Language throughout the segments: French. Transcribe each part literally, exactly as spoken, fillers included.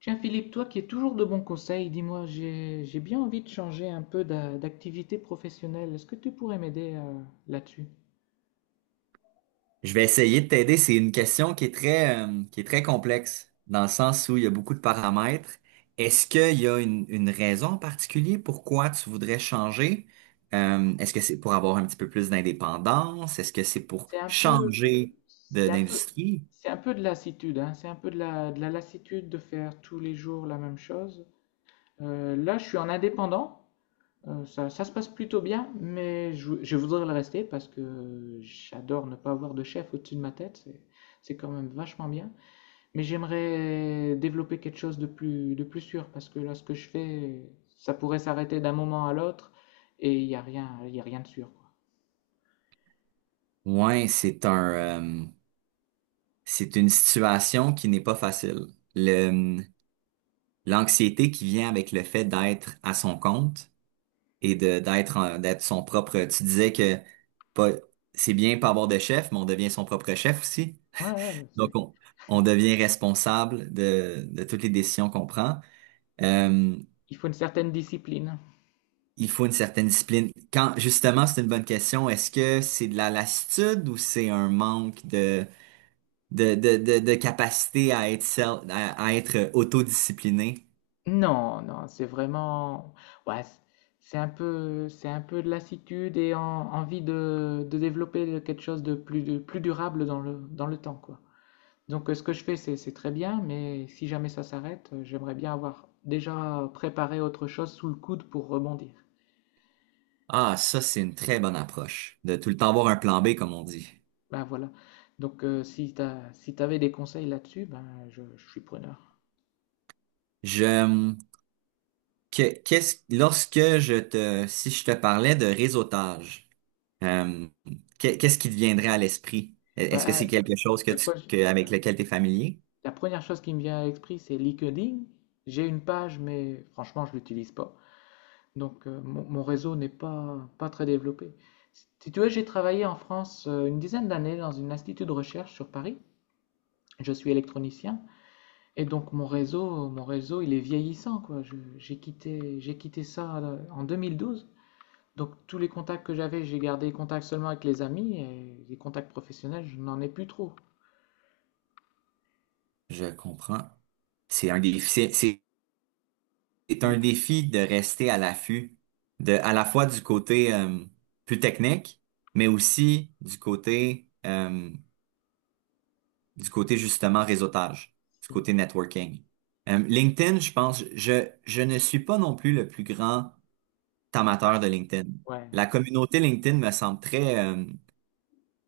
Tiens Philippe, toi qui es toujours de bons conseils, dis-moi, j'ai j'ai bien envie de changer un peu d'a- d'activité professionnelle. Est-ce que tu pourrais m'aider euh, là-dessus? Je vais essayer de t'aider. C'est une question qui est très, euh, qui est très complexe, dans le sens où il y a beaucoup de paramètres. Est-ce qu'il y a une, une raison en particulier pourquoi tu voudrais changer? Euh, est-ce que c'est pour avoir un petit peu plus d'indépendance? Est-ce que c'est pour C'est un peu, changer de- c'est un peu, d'industrie? c'est un peu de lassitude, hein. C'est un peu de la, de la lassitude de faire tous les jours la même chose. Euh, là, je suis en indépendant. Euh, ça, ça se passe plutôt bien, mais je, vou- je voudrais le rester parce que j'adore ne pas avoir de chef au-dessus de ma tête. C'est, c'est quand même vachement bien. Mais j'aimerais développer quelque chose de plus, de plus sûr, parce que là, ce que je fais, ça pourrait s'arrêter d'un moment à l'autre, et il n'y a rien, il y a rien de sûr, quoi. Ouais, c'est un, euh, c'est une situation qui n'est pas facile. Le, L'anxiété qui vient avec le fait d'être à son compte et de d'être en- d'être son propre. Tu disais que pas, c'est bien pas avoir de chef, mais on devient son propre chef aussi. Ouais, ouais, mais Donc c'est- on, on devient responsable de, de toutes les décisions qu'on prend. Euh, Il faut une certaine discipline. il faut une certaine discipline. Quand justement, c'est une bonne question. Est-ce que c'est de la lassitude ou c'est un manque de de, de, de, de capacité à être self- à, à être autodiscipliné? Non, non, c'est vraiment, ouais, c'est c'est un peu, c'est un peu de lassitude et en- envie de, de développer quelque chose de plus, de plus durable dans le, dans le temps, quoi. Donc, euh, ce que je fais, c'est, c'est très bien, mais si jamais ça s'arrête, euh, j'aimerais bien avoir déjà préparé autre chose sous le coude pour rebondir. Ah, ça, c'est une très bonne approche. De tout le temps avoir un plan B, comme on dit. Ben voilà. Donc, euh, si t'as, si t'avais des conseils là-dessus, ben je, je suis preneur. Je Que- qu'est-ce, lorsque je te, Si je te parlais de réseautage, euh, qu'est- qu'est-ce qui te viendrait à l'esprit? E, Ben, Est-ce que c'est la, quelque chose que tu, pro- que- avec lequel tu es familier? la première chose qui me vient à l'esprit, c'est LinkedIn. J'ai une page, mais franchement, je l'utilise pas. Donc, euh, mon, mon réseau n'est pas, pas très développé. Si tu veux, j'ai travaillé en France euh, une dizaine d'années dans un institut de recherche sur Paris. Je suis électronicien et donc mon réseau, mon réseau, il est vieillissant, quoi. Je- j'ai quitté, j'ai quitté ça euh, en deux mille douze. Donc tous les contacts que j'avais, j'ai gardé les contacts seulement avec les amis et les contacts professionnels, je n'en ai plus trop. Je comprends. C'est un défi, c'est, c'est c'est un Mhm. défi de rester à l'affût, de, à la fois du côté, euh, plus technique, mais aussi du côté, euh, du côté justement réseautage, du côté networking. Euh, LinkedIn, je pense, je, je ne suis pas non plus le plus grand amateur de LinkedIn. Ouais. La communauté LinkedIn me semble très euh,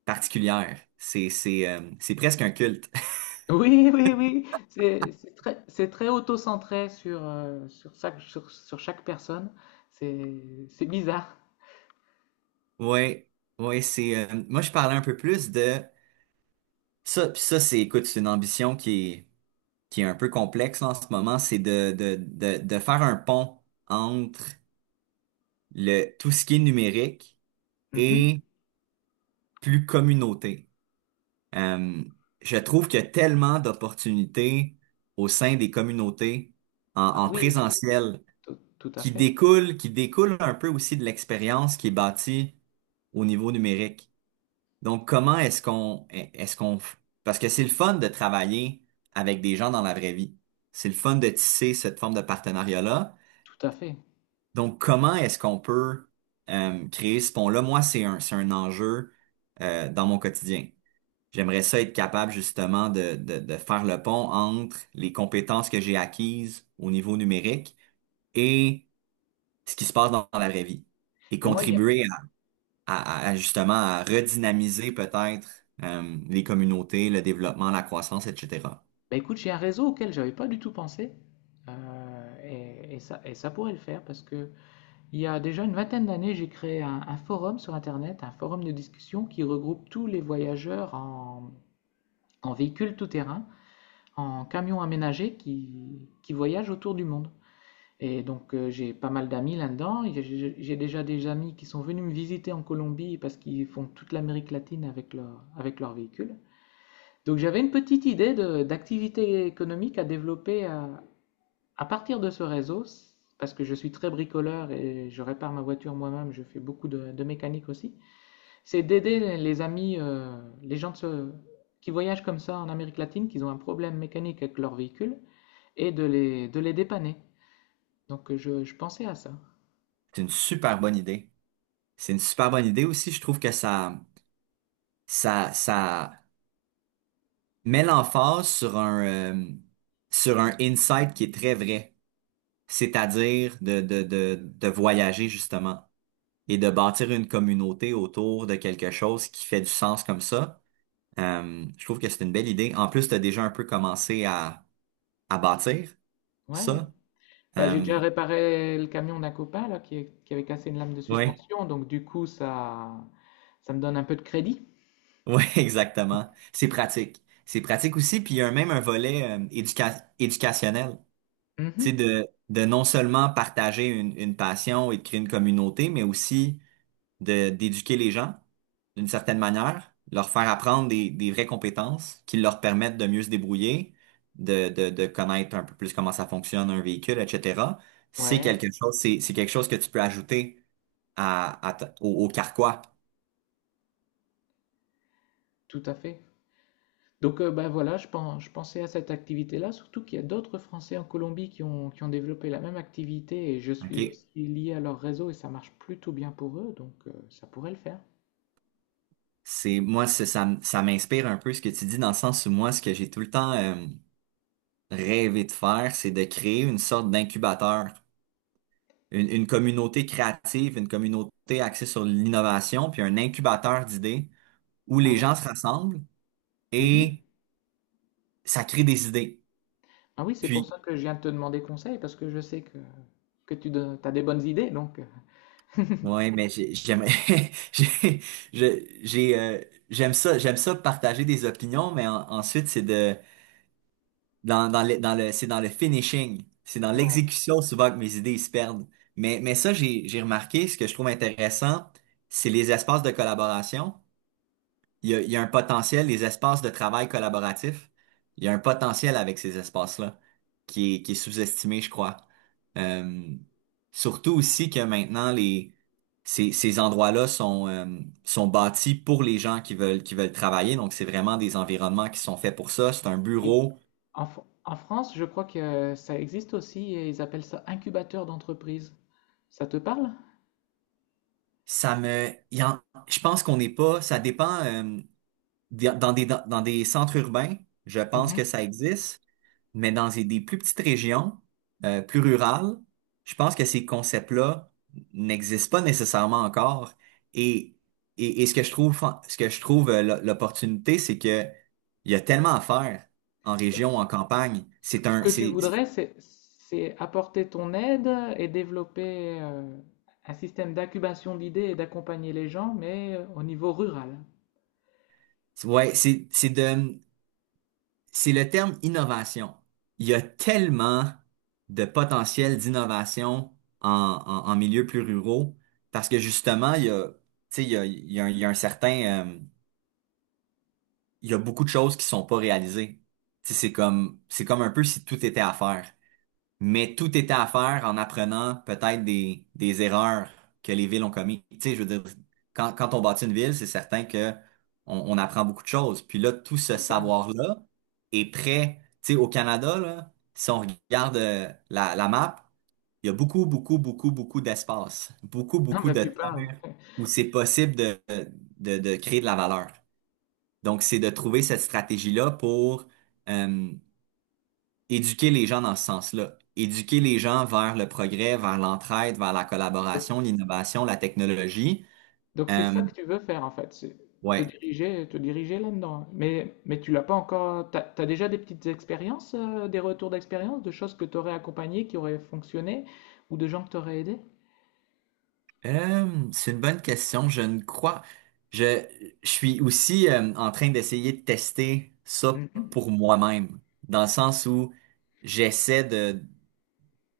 particulière. C'est c'est euh, c'est presque un culte. Oui, oui, oui. C'est c'est très, c'est très auto-centré sur, euh, sur, chaque, sur, sur chaque personne. C'est c'est bizarre. Ouais, ouais, c'est euh, moi je parlais un peu plus de ça. Puis ça c'est écoute, c'est une ambition qui est qui est un peu complexe là, en ce moment, c'est de de de de faire un pont entre le tout ce qui est numérique Mhm. et plus communauté. Euh, je trouve qu'il y a tellement d'opportunités au sein des communautés en, Ah en oui, tout, présentiel tout- tout à qui fait. découle, qui découle un peu aussi de l'expérience qui est bâtie au niveau numérique. Donc, comment est-ce qu'on, est-ce qu'on, parce que c'est le fun de travailler avec des gens dans la vraie vie. C'est le fun de tisser cette forme de partenariat-là. Tout à fait. Donc, comment est-ce qu'on peut euh, créer ce pont-là? Moi, c'est un, c'est un enjeu euh, dans mon quotidien. J'aimerais ça être capable justement de, de, de faire le pont entre les compétences que j'ai acquises au niveau numérique et ce qui se passe dans, dans la vraie vie et Et moi, il y a- contribuer à, à- à justement à redynamiser peut-être euh, les communautés, le développement, la croissance, et cetera. Bah, écoute, j'ai un réseau auquel j'avais pas du tout pensé. Euh, et, et ça, et ça pourrait le faire parce que il y a déjà une vingtaine d'années, j'ai créé un, un forum sur Internet, un forum de discussion qui regroupe tous les voyageurs en, en véhicule tout-terrain, en camions aménagés qui, qui voyagent autour du monde. Et donc euh, j'ai pas mal d'amis là-dedans. J'ai- J'ai déjà des amis qui sont venus me visiter en Colombie parce qu'ils font toute l'Amérique latine avec leur, avec leur véhicule. Donc j'avais une petite idée de- d'activité économique à développer euh, à partir de ce réseau, parce que je suis très bricoleur et je répare ma voiture moi-même, je fais beaucoup de, de mécanique aussi, c'est d'aider les les amis, euh, les gens de ce- qui voyagent comme ça en Amérique latine, qui ont un problème mécanique avec leur véhicule, et de les, de les dépanner. Donc euh, je, je pensais à ça. C'est une super bonne idée. C'est une super bonne idée aussi. Je trouve que ça, ça, ça met l'emphase sur un, euh, sur un insight qui est très vrai, c'est-à-dire de, de, de, de voyager justement et de bâtir une communauté autour de quelque chose qui fait du sens comme ça. Euh, je trouve que c'est une belle idée. En plus, tu as déjà un peu commencé à, à bâtir Ouais, ouais. ça. Bah, j'ai Euh, déjà réparé le camion d'un copain là, qui, est- qui avait cassé une lame de ouais, suspension, donc du coup ça, ça me donne un peu de crédit. ouais, exactement. C'est pratique. C'est pratique aussi. Puis il y a même un volet euh, éduca- éducationnel. Tu sais, Mhm. de, de non seulement partager une, une passion et de créer une communauté, mais aussi de d'éduquer les gens d'une certaine manière, leur faire apprendre des, des vraies compétences qui leur permettent de mieux se débrouiller, de, de, de connaître un peu plus comment ça fonctionne un véhicule, et cetera. C'est Ouais, quelque chose, c'est, c'est quelque chose que tu peux ajouter à, à ta- au, au carquois. tout à fait. Donc, euh, bah, voilà, je pen- je pensais à cette activité-là, surtout qu'il y a d'autres Français en Colombie qui ont, qui ont développé la même activité et je suis OK? aussi lié à leur réseau et ça marche plutôt bien pour eux, donc euh, ça pourrait le faire. C'est moi, c'est- ça, m- Ça m'inspire un peu ce que tu dis dans le sens où moi, ce que j'ai tout le temps euh, rêvé de faire, c'est de créer une sorte d'incubateur, une, une communauté créative, une communauté axée sur l'innovation, puis un incubateur d'idées où Ah les oui? gens se rassemblent Mhm. et ça crée des idées. Ah oui, c'est pour Puis, ça que je viens de te demander conseil parce que je sais que, que tu as des bonnes idées, donc. euh, ouais, mais j'ai- j'aime, j'ai, je- j'ai, euh, j'aime ça, j'aime ça partager des opinions, mais en- ensuite c'est de, dans, dans le, dans le, c'est dans le finishing, c'est dans Ouais. l'exécution souvent que mes idées se perdent. Mais, mais ça, j'ai, j'ai remarqué, ce que je trouve intéressant, c'est les espaces de collaboration. Il y a, il y a un potentiel, les espaces de travail collaboratif, il y a un potentiel avec ces espaces-là qui est, qui est sous-estimé, je crois. Euh, Surtout aussi que maintenant, les, ces, ces endroits-là sont, euh, sont bâtis pour les gens qui veulent, qui veulent travailler. Donc, c'est vraiment des environnements qui sont faits pour ça. C'est un Et bureau. en, Fr- en France, je crois que euh, ça existe aussi et ils appellent ça incubateur d'entreprise. Ça te parle? Ça me, il y en- Je pense qu'on n'est pas, ça dépend, euh, des- dans des, dans des centres urbains, je pense que Mhm. ça existe. Mais dans des des plus petites régions, euh, plus rurales, je pense que ces concepts-là n'existent pas nécessairement encore. Et, et, et ce que je trouve, ce que je trouve euh, l'o- l'opportunité, c'est que il y a tellement à faire en région, en campagne. C'est Ce un, que tu c'est, voudrais, c'est c'est apporter ton aide et développer euh, un système d'incubation d'idées et d'accompagner les gens, mais euh, au niveau rural. c'est- Ouais, c'est, c'est de, c'est le terme innovation. Il y a tellement de potentiel d'innovation en, en, en milieu plus ruraux parce que justement, il y a, tu sais, il y a, il y a, un il y a un certain euh, il y a beaucoup de choses qui sont pas réalisées. Tu sais, c'est comme, c'est comme un peu si tout était à faire. Mais tout était à faire en apprenant peut-être des, des erreurs que les villes ont commises. Tu sais, je veux dire, quand, quand on bâtit une ville, c'est certain que on, on apprend beaucoup de choses. Puis là, tout ce Total. savoir-là est prêt. Tu sais, au Canada, là, si on regarde euh, la, la map, il y a beaucoup, beaucoup, beaucoup, beaucoup d'espace, beaucoup, Non, beaucoup mais de tu parles. terres où c'est possible de, de, de créer de la valeur. Donc, c'est de trouver cette stratégie-là pour euh, éduquer les gens dans ce sens-là. Éduquer les gens vers le progrès, vers l'entraide, vers la Donc, c'est- collaboration, l'innovation, la technologie. donc c'est Euh, ça que tu veux faire en fait, c'est te ouais, diriger, te diriger là-dedans. Mais, mais tu l'as pas encore. T'as, t'as déjà des petites expériences, euh, des retours d'expérience, de choses que tu aurais accompagnées, qui auraient fonctionné, ou de gens que tu aurais aidés? Euh, c'est une bonne question. Je ne crois. Je, je suis aussi euh, en train d'essayer de tester ça Mhm. pour moi-même, dans le sens où j'essaie de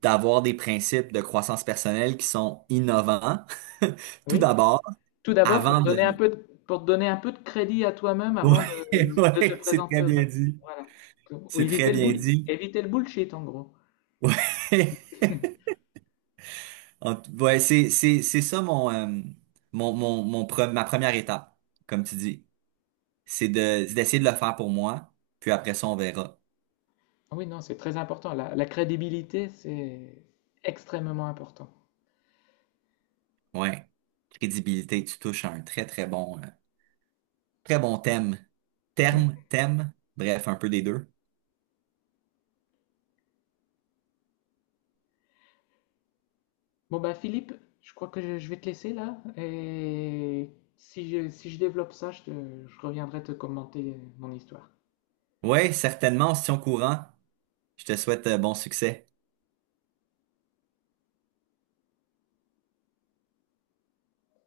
d'avoir des principes de croissance personnelle qui sont innovants, tout Oui. d'abord, Tout d'abord, pour te avant de donner un peu de, pour te donner un peu de crédit à toi-même avant de, Ouais, de te ouais, c'est présenter très aux bien autres. dit. Voilà. Ou C'est très éviter le bien bull, dit. éviter le bullshit, en gros. Ouais, En tout- ouais, c'est c'est c'est ça mon euh, mon mon mon pre- ma première étape, comme tu dis, c'est de c'est d'essayer de le faire pour moi, puis après ça on verra. Ah oui, non, c'est très important. La, la crédibilité, c'est extrêmement important. Ouais, crédibilité, tu touches à un très très bon euh, très bon thème, terme, thème, bref, un peu des deux. Bon, bah, Philippe, je crois que je, je vais te laisser là. Et si je, si je développe ça, je, te- je reviendrai te commenter mon histoire. Ouais, certainement, on se tient au courant. Je te souhaite euh, bon succès.